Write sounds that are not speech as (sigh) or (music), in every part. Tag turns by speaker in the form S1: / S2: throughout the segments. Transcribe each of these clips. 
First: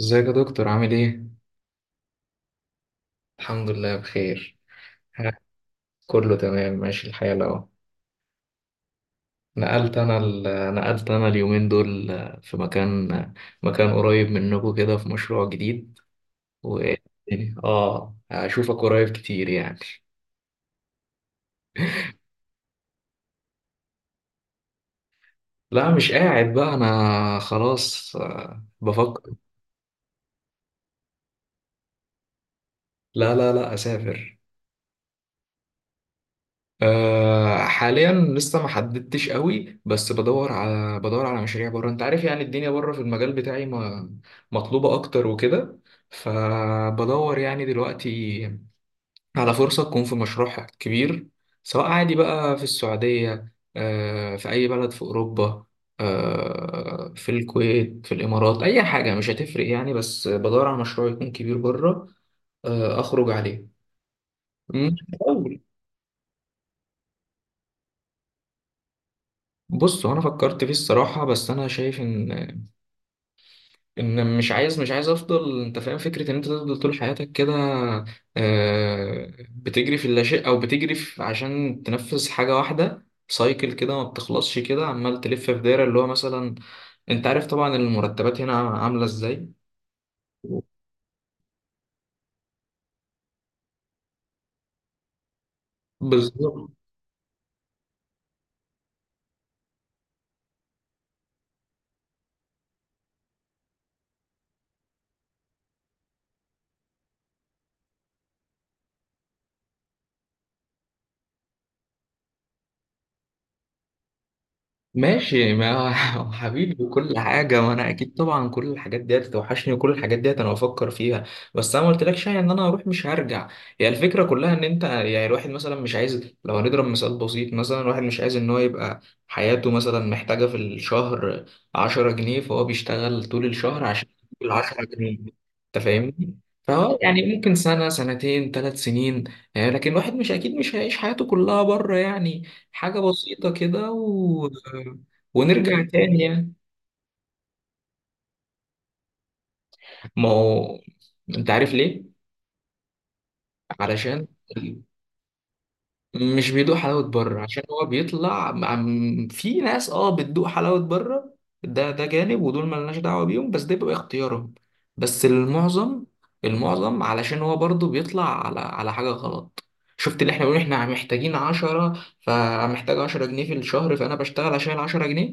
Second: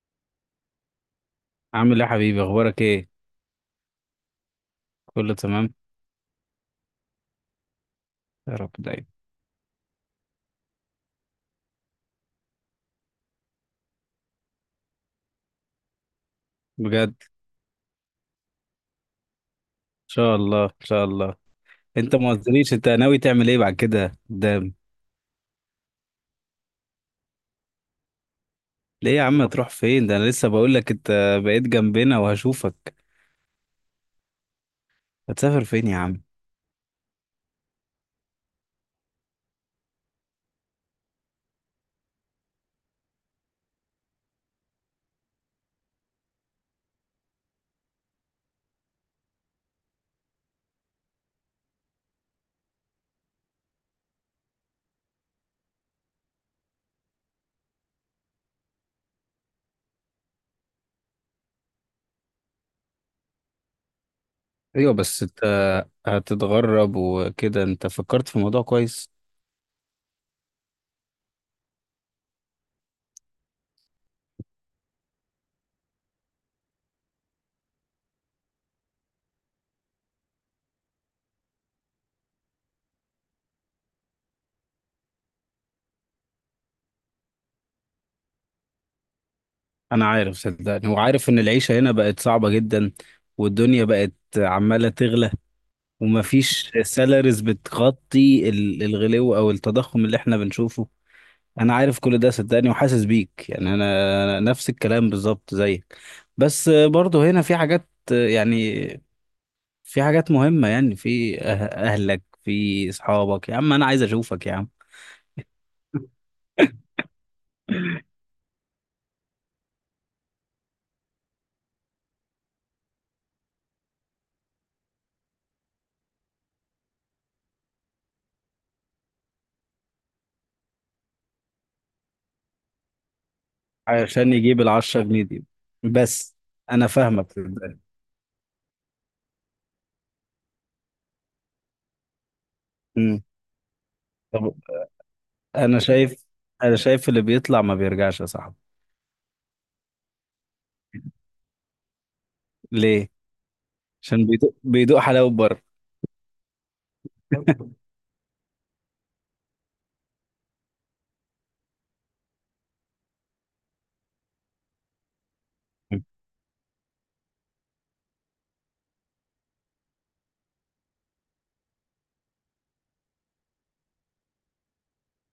S1: ازيك يا دكتور؟ عامل ايه؟
S2: عامل ايه يا حبيبي، اخبارك ايه؟
S1: الحمد لله بخير. ها،
S2: كله تمام،
S1: كله تمام ماشي الحال اهو.
S2: يا رب دايما.
S1: نقلت انا ال... نقلت انا اليومين دول في مكان قريب منكم كده، في مشروع جديد. و
S2: بجد ان
S1: اه اشوفك قريب كتير يعني.
S2: شاء الله ان شاء الله. انت ما قلتليش انت ناوي تعمل ايه بعد كده قدام؟
S1: لا، مش قاعد بقى انا خلاص.
S2: ليه يا
S1: بفكر.
S2: عم تروح فين؟ ده انا لسه بقول لك انت بقيت جنبنا وهشوفك.
S1: لا لا لا، اسافر.
S2: هتسافر فين يا عم؟
S1: حاليا لسه ما حددتش قوي، بس بدور على مشاريع بره. انت عارف يعني الدنيا بره في المجال بتاعي ما مطلوبة اكتر وكده. فبدور يعني دلوقتي على فرصة تكون في مشروع كبير، سواء عادي بقى في السعودية، في اي بلد في اوروبا، في الكويت، في الامارات. اي حاجة مش هتفرق يعني، بس بدور على مشروع يكون كبير بره اخرج عليه.
S2: ايوه،
S1: مم.
S2: بس انت هتتغرب وكده، انت فكرت في الموضوع كويس؟
S1: بص، هو انا فكرت فيه الصراحه، بس انا شايف ان مش عايز افضل. انت فاهم فكره ان انت تفضل طول حياتك كده، بتجري في اللاشيء، او بتجري في عشان تنفذ حاجه واحده، سايكل كده ما بتخلصش، كده عمال تلف في دايره، اللي هو مثلا انت عارف طبعا المرتبات هنا عامله ازاي.
S2: انا عارف صدقني، وعارف ان العيشة هنا بقت صعبة جدا، والدنيا بقت عمالة تغلى،
S1: بالظبط.
S2: ومفيش سالاريز بتغطي الغلو او التضخم اللي احنا بنشوفه. انا عارف كل ده صدقني وحاسس بيك. انا أنا نفس الكلام بالظبط زيك، بس برضه هنا في حاجات، يعني في حاجات مهمة. اهلك، في اصحابك يا عم، انا عايز اشوفك يا عم.
S1: ماشي، ما هو (laughs) حبيبي وكل حاجة، ما أنا أكيد طبعا كل الحاجات ديت توحشني، وكل الحاجات ديت أنا بفكر فيها. بس أنا ما قلتلكش يعني إن أنا هروح مش هرجع. هي الفكرة كلها إن أنت، يعني الواحد مثلا مش عايز، لو هنضرب مثال بسيط، مثلا الواحد مش عايز إن هو يبقى حياته مثلا محتاجة في الشهر 10 جنيه، فهو بيشتغل طول الشهر عشان يجيب
S2: عشان يجيب
S1: العشرة
S2: العشرة
S1: جنيه
S2: جنيه دي.
S1: أنت
S2: بس
S1: فاهمني؟
S2: انا
S1: فهو
S2: فاهمك
S1: يعني ممكن
S2: صدقني.
S1: سنة سنتين 3 سنين. يعني لكن الواحد مش أكيد مش هيعيش حياته كلها بره يعني. حاجة
S2: أمم.
S1: بسيطة كده
S2: طب انا
S1: ونرجع تاني
S2: شايف،
S1: يعني.
S2: انا شايف اللي بيطلع ما بيرجعش يا صاحبي.
S1: ما هو انت عارف ليه؟
S2: ليه؟ عشان
S1: علشان
S2: بيدوق حلاوة بره.
S1: مش بيدوق حلاوة بره، عشان هو بيطلع في ناس اه بتدوق حلاوة بره. ده جانب، ودول ملناش دعوة بيهم، بس ده بيبقى اختيارهم. بس المعظم علشان هو برضو بيطلع على حاجة غلط. شفت؟ اللي احنا بنقول احنا محتاجين 10، فمحتاج 10 جنيه في الشهر، فأنا بشتغل عشان 10 جنيه،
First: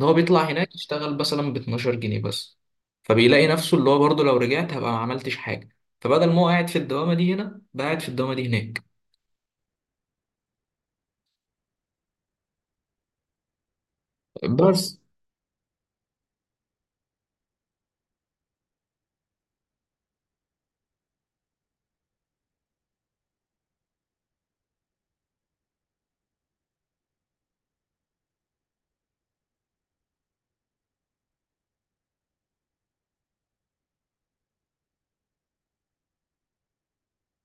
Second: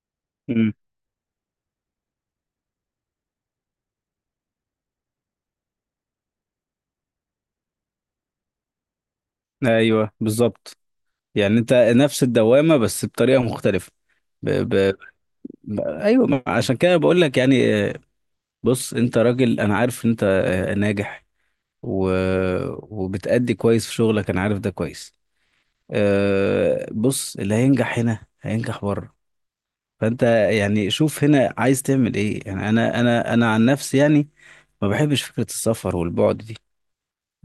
S1: إن هو بيطلع
S2: أمم.
S1: هناك يشتغل مثلا 12 جنيه بس. فبيلاقي نفسه اللي هو برضو، لو رجعت هبقى ما عملتش حاجة. فبدل ما هو قاعد في الدوامة دي هنا، بقى قاعد في الدوامة دي هناك.
S2: ايوه بالظبط، يعني انت نفس الدوامة بس بطريقة مختلفة.
S1: بس
S2: ايوه، عشان كده بقول لك. يعني بص انت راجل، انا عارف انت ناجح و... وبتأدي كويس في شغلك، انا عارف ده كويس. بص، اللي هينجح هنا هينجح بره. فانت يعني شوف هنا عايز تعمل ايه. يعني انا عن نفسي، يعني ما بحبش فكرة السفر والبعد دي.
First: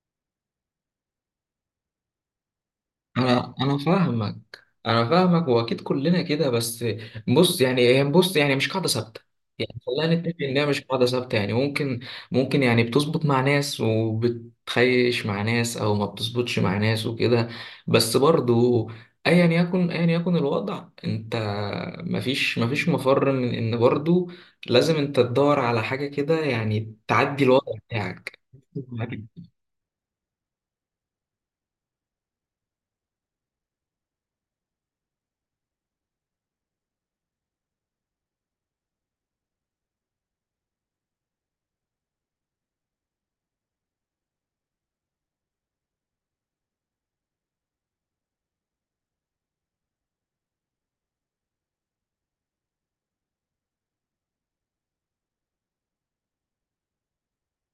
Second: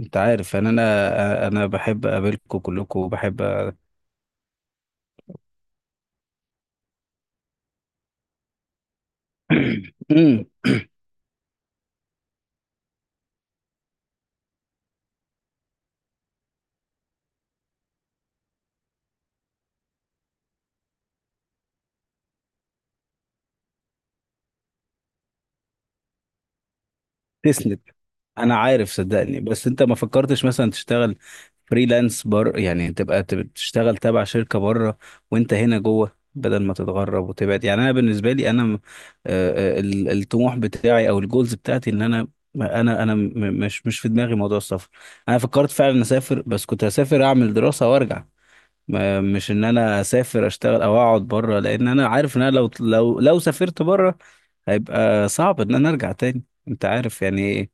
S2: انت عارف يعني انا بحب اقابلكم كلكم وبحب
S1: انا انا فاهمك انا فاهمك واكيد كلنا كده. بس بص، يعني هي بص يعني مش قاعده ثابته. يعني خلينا نتفق
S2: (clears throat)
S1: ان هي مش قاعده ثابته. يعني ممكن يعني بتظبط مع ناس وبتخيش مع ناس او ما بتظبطش مع ناس وكده. بس برضو ايا يكن الوضع، انت مفيش مفر من ان برضو لازم انت تدور على حاجه كده يعني تعدي الوضع
S2: تسند.
S1: بتاعك.
S2: انا
S1: (laughs)
S2: عارف صدقني، بس انت ما فكرتش مثلا تشتغل فريلانس؟ يعني تبقى تشتغل تبع شركة بره، وانت هنا جوه، بدل ما تتغرب وتبعد. يعني انا بالنسبة لي الطموح بتاعي او الجولز بتاعتي ان انا انا م- مش في دماغي موضوع السفر. انا فكرت فعلا اسافر، بس كنت هسافر اعمل دراسة وارجع. مش ان انا اسافر اشتغل او اقعد بره، لان انا عارف ان انا لو لو سافرت بره، هيبقى صعب ان انا ارجع تاني. انت عارف يعني ايه،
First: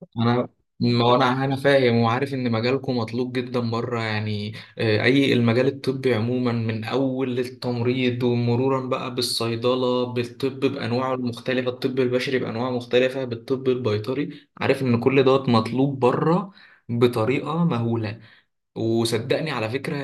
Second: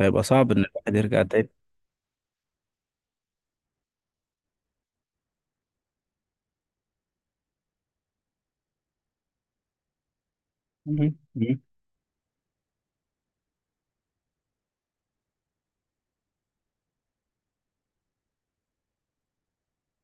S2: هيبقى
S1: انا
S2: صعب ان الواحد
S1: ما هو
S2: يرجع
S1: انا
S2: تاني.
S1: انا فاهم وعارف ان مجالكم مطلوب جدا بره يعني. اي المجال الطبي عموما، من اول التمريض ومرورا بقى بالصيدله، بالطب بانواعه
S2: مم. مم.
S1: المختلفه، الطب البشري بانواعه مختلفه، بالطب البيطري. عارف ان كل دوت مطلوب بره بطريقه مهوله. وصدقني على فكرة،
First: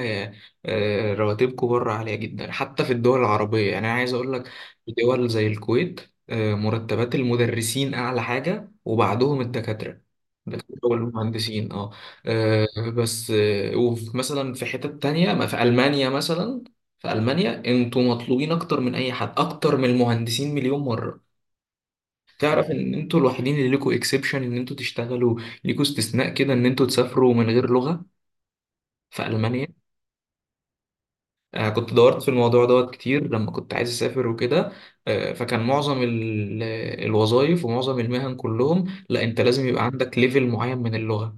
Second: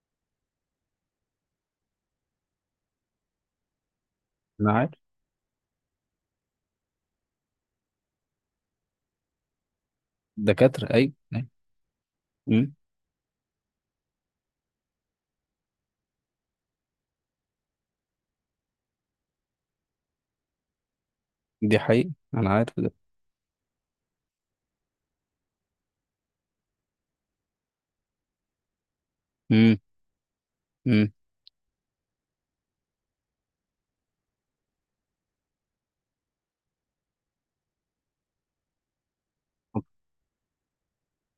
S1: رواتبكم بره عالية جدا، حتى في الدول العربية يعني. أنا عايز أقول لك
S2: انا
S1: في
S2: عارف.
S1: دول زي الكويت، مرتبات المدرسين أعلى حاجة وبعدهم الدكاترة. الدكاترة
S2: دكاترة اي أي.
S1: والمهندسين، آه،
S2: مم.
S1: بس ومثلا في حتت تانية، ما في ألمانيا مثلا. في ألمانيا انتوا مطلوبين أكتر من أي حد، أكتر من المهندسين مليون مرة.
S2: دي حقيقة، انا
S1: تعرف
S2: عارف
S1: إن
S2: ده.
S1: انتوا الوحيدين اللي ليكوا إكسبشن، إن انتوا تشتغلوا ليكوا استثناء كده، إن انتوا تسافروا من غير لغة في ألمانيا.
S2: مم. مم.
S1: كنت دورت في الموضوع دوت كتير لما كنت عايز أسافر وكده. فكان معظم الوظائف ومعظم المهن كلهم، لا أنت لازم يبقى عندك ليفل معين من اللغة.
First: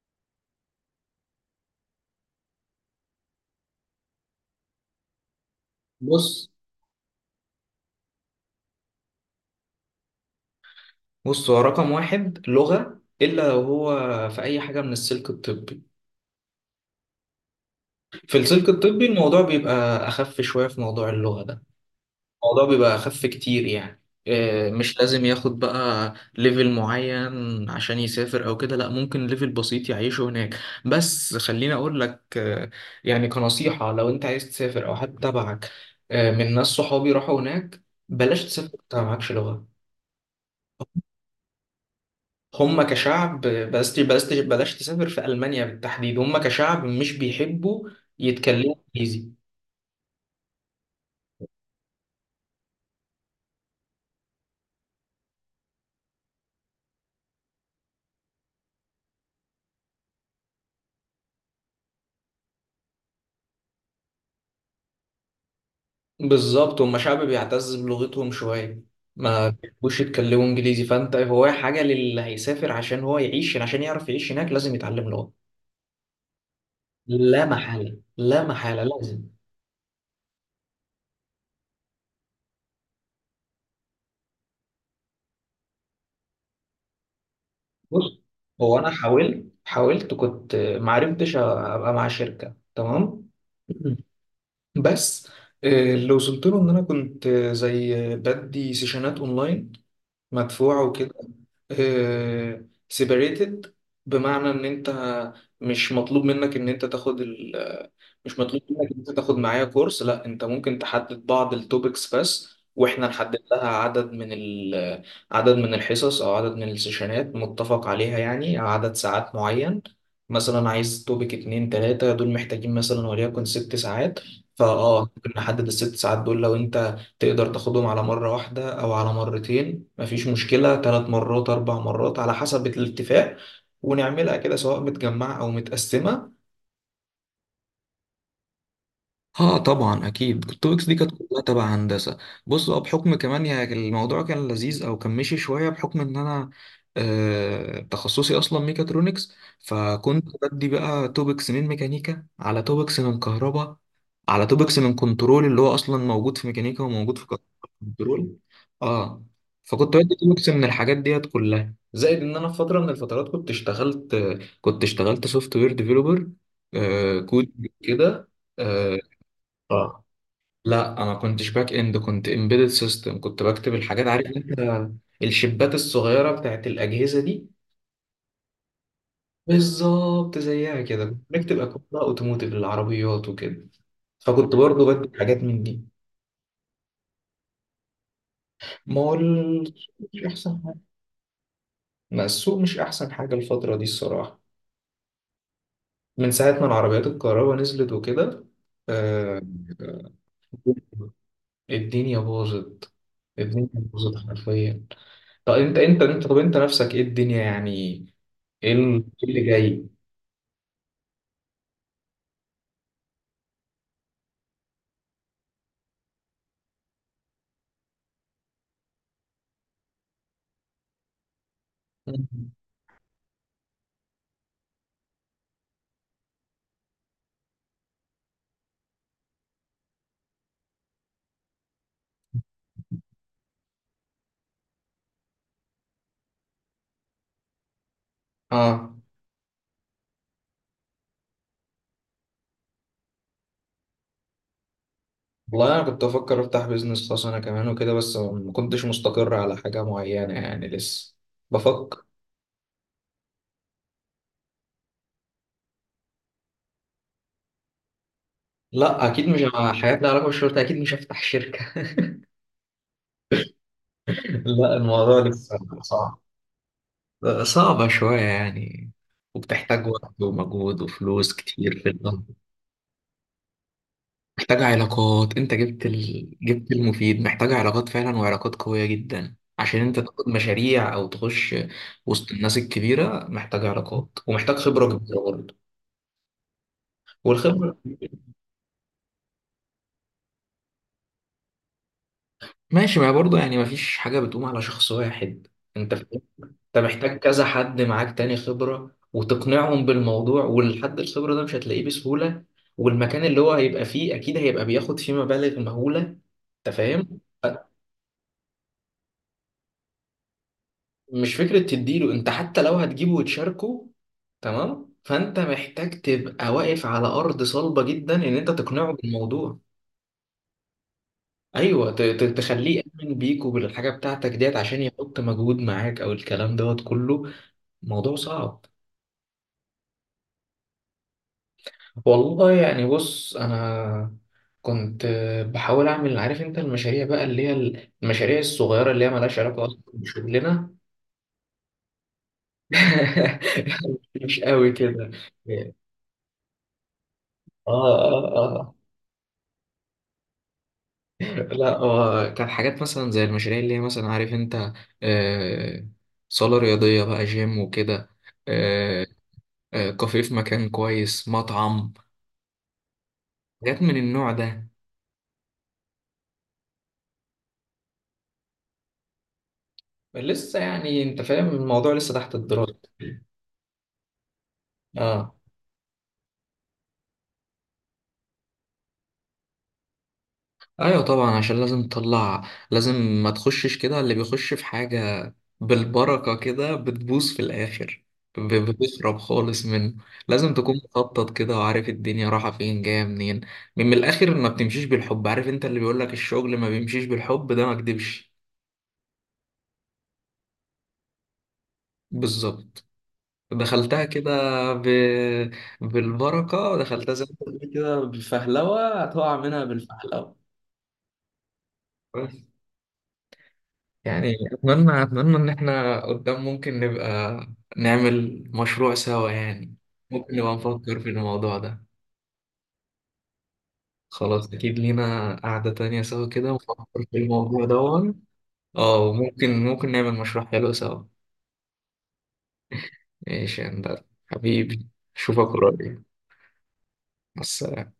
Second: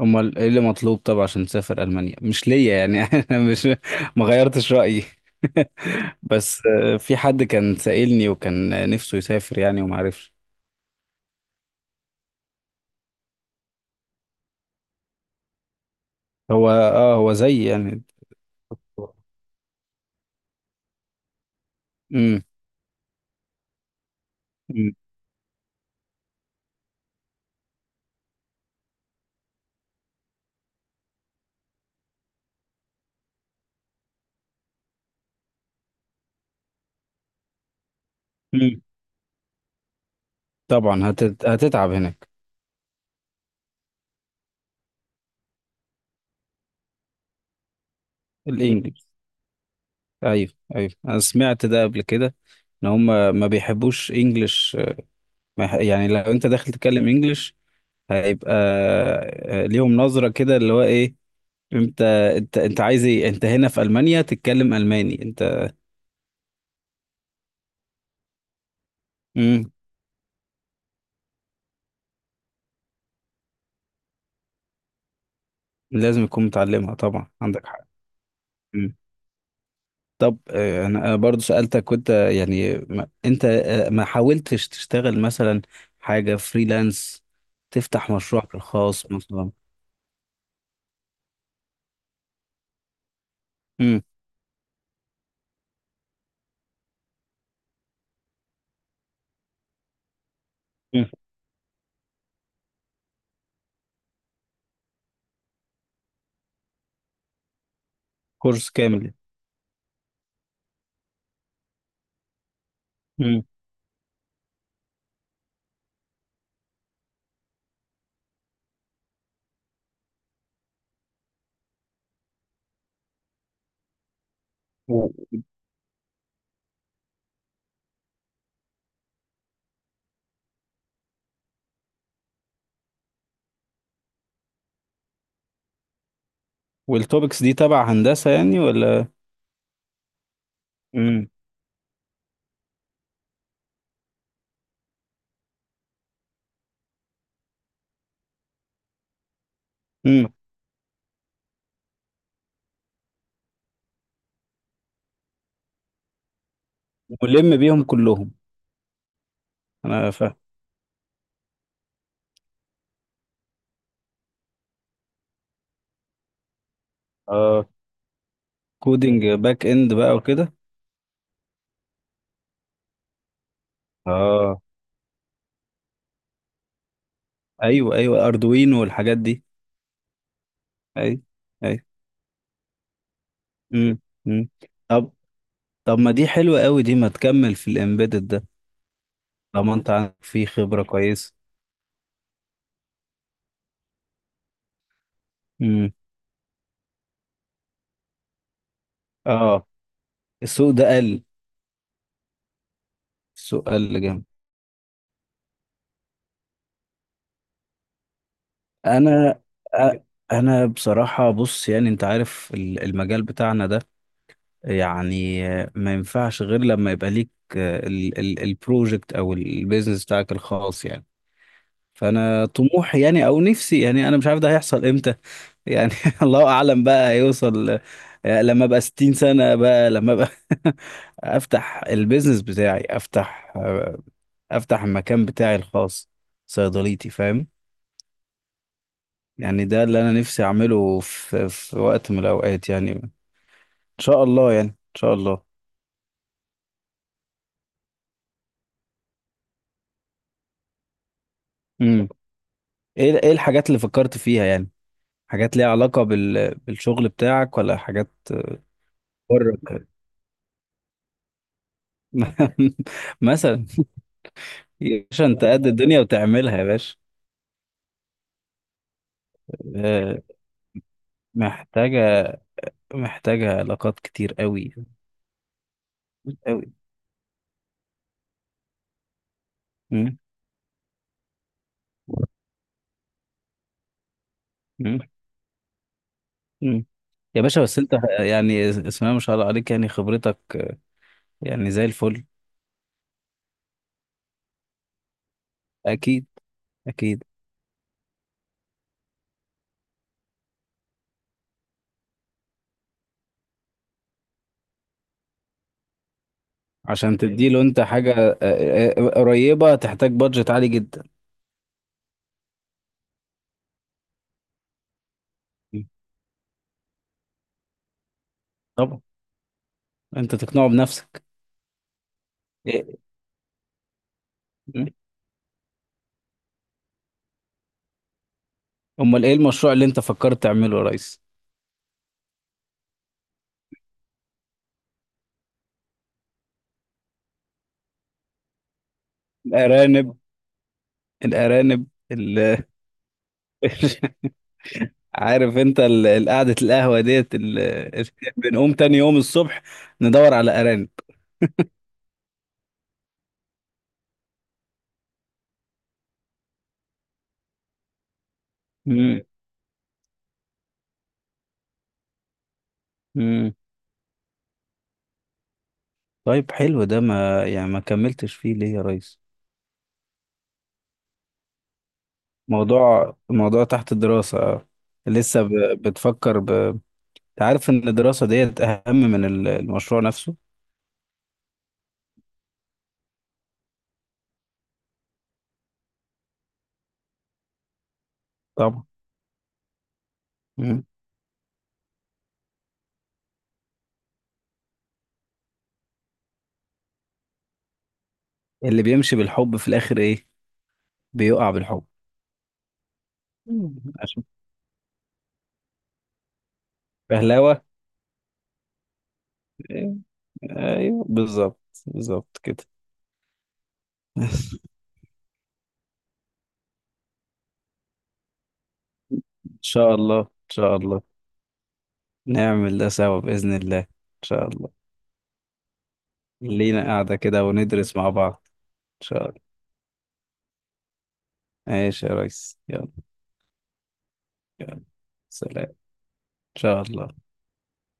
S2: امال ايه اللي مطلوب؟ طب عشان تسافر المانيا، مش ليا يعني (laughs) انا مش، ما غيرتش رايي. (laughs)
S1: بص
S2: بس في حد كان سائلني وكان نفسه يسافر يعني وما عرفش.
S1: بص هو رقم واحد لغة، إلا لو هو في أي حاجة من السلك الطبي.
S2: هو زي يعني.
S1: في السلك الطبي الموضوع بيبقى أخف شوية في موضوع اللغة ده.
S2: امم.
S1: الموضوع بيبقى أخف كتير يعني. مش لازم ياخد بقى ليفل معين عشان يسافر أو كده. لأ، ممكن ليفل بسيط يعيشه هناك. بس خليني أقول لك، يعني كنصيحة، لو أنت عايز تسافر أو حد تبعك، من ناس صحابي راحوا هناك، بلاش تسافر وأنت معكش لغة.
S2: طبعا هتتعب هناك.
S1: هم كشعب، بلاش بلاش بلاش تسافر في ألمانيا بالتحديد. هم كشعب مش بيحبوا يتكلموا
S2: الانجليش.
S1: إنجليزي.
S2: ايوه، ايوه انا سمعت ده قبل كده، ان هم ما بيحبوش انجلش. ما يح- يعني لو انت داخل تتكلم انجلش، هيبقى ليهم نظرة كده، اللي هو ايه؟ انت انت عايز ايه؟ انت هنا في المانيا تتكلم الماني انت.
S1: بالظبط، هم شعب بيعتز بلغتهم شوية، ما
S2: مم.
S1: بيحبوش يتكلموا انجليزي. فانت، هو حاجة للي هيسافر عشان هو يعيش، عشان يعرف يعيش هناك لازم يتعلم لغة،
S2: لازم تكون متعلمها طبعا،
S1: لا
S2: عندك حق.
S1: محالة لا محالة
S2: مم.
S1: لازم.
S2: طب انا برضو سألتك، وانت يعني ما انت ما حاولتش تشتغل مثلا حاجة فريلانس، تفتح
S1: بص،
S2: مشروعك
S1: هو انا
S2: الخاص
S1: حاولت
S2: مثلا؟
S1: حاولت كنت ما عرفتش ابقى مع شركة تمام.
S2: مم.
S1: بس اللي وصلت له ان انا كنت زي بدي سيشنات اونلاين مدفوع
S2: مم.
S1: وكده. سيبريتد، بمعنى ان انت مش مطلوب منك ان انت تاخد ال مش مطلوب
S2: كورس
S1: منك
S2: كامل
S1: ان انت
S2: يعني.
S1: تاخد معايا كورس. لا، انت ممكن تحدد بعض التوبكس بس، واحنا نحدد لها عدد من ال... عدد من الحصص او عدد من السيشنات متفق عليها يعني، او عدد ساعات معين. مثلا عايز توبك اتنين تلاتة دول، محتاجين مثلا وليكن 6 ساعات. فاه
S2: مم.
S1: ممكن نحدد ال6 ساعات دول، لو انت تقدر تاخدهم على مرة واحدة أو على مرتين، مفيش مشكلة، 3 مرات 4 مرات على حسب الاتفاق. ونعملها كده سواء متجمعة أو متقسمة.
S2: والتوبكس دي تبع هندسة يعني ولا؟
S1: اه طبعا، اكيد التوبكس دي كانت
S2: امم.
S1: كلها تبع هندسه. بص، هو بحكم كمان يعني الموضوع كان لذيذ او كان مشي شويه، بحكم ان انا تخصصي اصلا ميكاترونكس. فكنت
S2: امم.
S1: بدي بقى توبكس من ميكانيكا، على توبكس من كهرباء، على توبكس من كنترول، اللي هو اصلا موجود في ميكانيكا وموجود في
S2: ملم بيهم كلهم.
S1: كنترول. اه. فكنت
S2: انا
S1: بدي
S2: فاهم.
S1: توبكس من الحاجات ديت كلها، زائد ان انا في فتره من الفترات كنت اشتغلت، كنت اشتغلت سوفت وير ديفيلوبر. كود
S2: اه.
S1: كده. آه،
S2: كودينج باك اند
S1: اه
S2: بقى وكده؟
S1: لا انا ما كنتش باك اند، كنت امبيدد سيستم. كنت بكتب الحاجات، عارف انت،
S2: اه.
S1: الشبات الصغيره بتاعت الاجهزه دي.
S2: ايوه ايوه، اردوينو والحاجات دي.
S1: بالظبط زيها كده،
S2: ايوه.
S1: بنكتب اكواد
S2: ايوه.
S1: بقى اوتوموتيف للعربيات وكده.
S2: امم. امم.
S1: فكنت برضو
S2: طب،
S1: بكتب حاجات من دي.
S2: طب ما دي حلوة قوي دي، ما تكمل في الامبيدد ده،
S1: ما هو
S2: طالما انت عندك
S1: مش
S2: فيه
S1: احسن حاجه،
S2: خبرة كويسة.
S1: ما السوق مش احسن حاجه الفتره دي الصراحه،
S2: امم.
S1: من ساعه ما العربيات الكهرباء نزلت وكده. آه،
S2: اه، السوق ده قل.
S1: الدنيا باظت.
S2: السوق
S1: الدنيا
S2: قل
S1: باظت
S2: جامد.
S1: حرفيا. طب انت نفسك ايه الدنيا يعني؟ ايه إيه
S2: انا
S1: اللي جاي؟
S2: أ- انا بصراحة، بص يعني انت عارف المجال بتاعنا ده، يعني ما ينفعش غير لما يبقى ليك البروجكت او البيزنس بتاعك الخاص. يعني فانا
S1: مم.
S2: طموحي يعني او نفسي، يعني انا مش عارف ده هيحصل امتى، يعني (laughs) الله اعلم بقى، هيوصل لما ابقى 60 سنة بقى، لما ابقى (laughs) افتح البيزنس بتاعي، افتح افتح المكان بتاعي الخاص، صيدليتي، فاهم؟
S1: اه.
S2: يعني ده اللي انا نفسي اعمله في في وقت من الاوقات، يعني ان شاء الله يعني ان شاء الله.
S1: والله انا كنت بفكر افتح بيزنس خاص انا كمان وكده، بس ما كنتش مستقر على حاجة معينة يعني، لسه بفكر.
S2: ايه ايه الحاجات اللي فكرت فيها يعني؟ حاجات ليها علاقة بالشغل بتاعك ولا حاجات
S1: لا اكيد مش مع
S2: بره؟
S1: حاجات لها علاقة بالشرطة، اكيد مش هفتح شركة.
S2: (laughs) مثلا؟
S1: (laughs) لا،
S2: يا
S1: الموضوع
S2: باشا انت
S1: لسه
S2: قد الدنيا
S1: صعب.
S2: وتعملها يا باشا.
S1: صعبة شوية يعني، وبتحتاج وقت
S2: آه،
S1: ومجهود وفلوس كتير في الأول.
S2: محتاجة، محتاجة علاقات كتير
S1: محتاج
S2: قوي،
S1: علاقات، انت
S2: قوي.
S1: جبت المفيد. محتاج علاقات فعلا، وعلاقات قوية جدا عشان انت
S2: مم.
S1: تاخد مشاريع او تخش وسط الناس الكبيرة. محتاج علاقات ومحتاج خبرة
S2: مم.
S1: كبيرة برضه.
S2: مم. يا باشا
S1: والخبرة...
S2: بس انت، يعني اسمها ما شاء الله عليك، يعني خبرتك يعني زي الفل.
S1: ماشي، ما هي برضه يعني ما فيش حاجة بتقوم على شخص واحد. انت فاهم؟
S2: اكيد.
S1: انت محتاج
S2: اكيد.
S1: كذا حد معاك تاني خبرة، وتقنعهم بالموضوع، والحد الخبرة ده مش هتلاقيه بسهولة. والمكان اللي هو هيبقى فيه اكيد هيبقى بياخد فيه مبالغ مهولة. انت
S2: عشان
S1: فاهم.
S2: تديله انت حاجة قريبة، تحتاج بادجت عالي جدا.
S1: مش فكرة تديله انت، حتى لو هتجيبه وتشاركه تمام، فانت محتاج تبقى واقف على ارض صلبة جدا ان انت تقنعه
S2: طبعا.
S1: بالموضوع.
S2: انت تقنعه بنفسك.
S1: ايوه، تخليه يؤمن بيك وبالحاجة بتاعتك ديت عشان يحط مجهود معاك، او الكلام دوت كله موضوع صعب.
S2: امال ايه المشروع اللي انت فكرت تعمله يا ريس؟
S1: والله يعني، بص انا كنت بحاول اعمل، عارف انت المشاريع بقى اللي هي المشاريع الصغيرة اللي هي ملهاش علاقة اصلا
S2: الارانب،
S1: بشغلنا.
S2: الارانب، ال...
S1: (laughs)
S2: (laughs)
S1: مش قوي كده.
S2: عارف انت قعدة القهوة ديت
S1: اه
S2: (laughs) ال-
S1: اه
S2: بنقوم
S1: اه.
S2: تاني يوم الصبح ندور على ارانب.
S1: لا، هو كان حاجات مثلا زي المشاريع اللي هي مثلا، عارف انت، آه، صالة رياضية بقى جيم وكده. آه،
S2: مم.
S1: كافيه في مكان كويس، مطعم،
S2: مم.
S1: حاجات من النوع ده.
S2: طيب حلو ده، ما يعني ما كملتش فيه ليه يا ريس؟
S1: لسه يعني، انت فاهم، الموضوع لسه تحت الدراسة.
S2: موضوع، موضوع تحت الدراسة آه.
S1: اه.
S2: لسه بتفكر انت عارف ان الدراسة ديت اهم من المشروع نفسه.
S1: ايوه طبعا، عشان لازم تطلع، لازم ما تخشش كده. اللي بيخش في حاجة بالبركة كده بتبوظ في الاخر. ب-
S2: طبعا.
S1: بتخرب خالص منه. لازم تكون
S2: مم.
S1: مخطط كده، وعارف الدنيا رايحة فين جاية منين. من الاخر ما بتمشيش بالحب، عارف انت اللي بيقولك الشغل ما بيمشيش بالحب ده ما كدبش.
S2: اللي بيمشي بالحب في الاخر ايه؟ بيقع بالحب.
S1: بالظبط.
S2: مم.
S1: دخلتها
S2: عشان
S1: كده ب... بالبركة، دخلتها زي ما أنت
S2: بهلاوة.
S1: بتقول كده بالفهلوة، هتقع منها بالفهلوة.
S2: ايوه بالظبط، بالظبط كده. (laughs) ان
S1: يعني أتمنى أتمنى إن إحنا قدام ممكن نبقى نعمل مشروع سوا يعني،
S2: شاء الله ان
S1: ممكن نبقى
S2: شاء
S1: نفكر
S2: الله.
S1: في الموضوع ده.
S2: نعمل ده سوا باذن الله ان شاء
S1: خلاص،
S2: الله.
S1: أكيد لينا قعدة تانية سوا كده،
S2: لينا
S1: ونفكر في
S2: قاعده كده
S1: الموضوع ده.
S2: وندرس مع بعض.
S1: اه،
S2: ان شاء الله.
S1: وممكن ممكن نعمل مشروع حلو سوا.
S2: ماشي يا ريس، يلا.
S1: ماشي يا هندسة
S2: يلا.
S1: حبيبي، أشوفك
S2: سلام ان
S1: قريب.
S2: شاء الله.
S1: مع السلامة.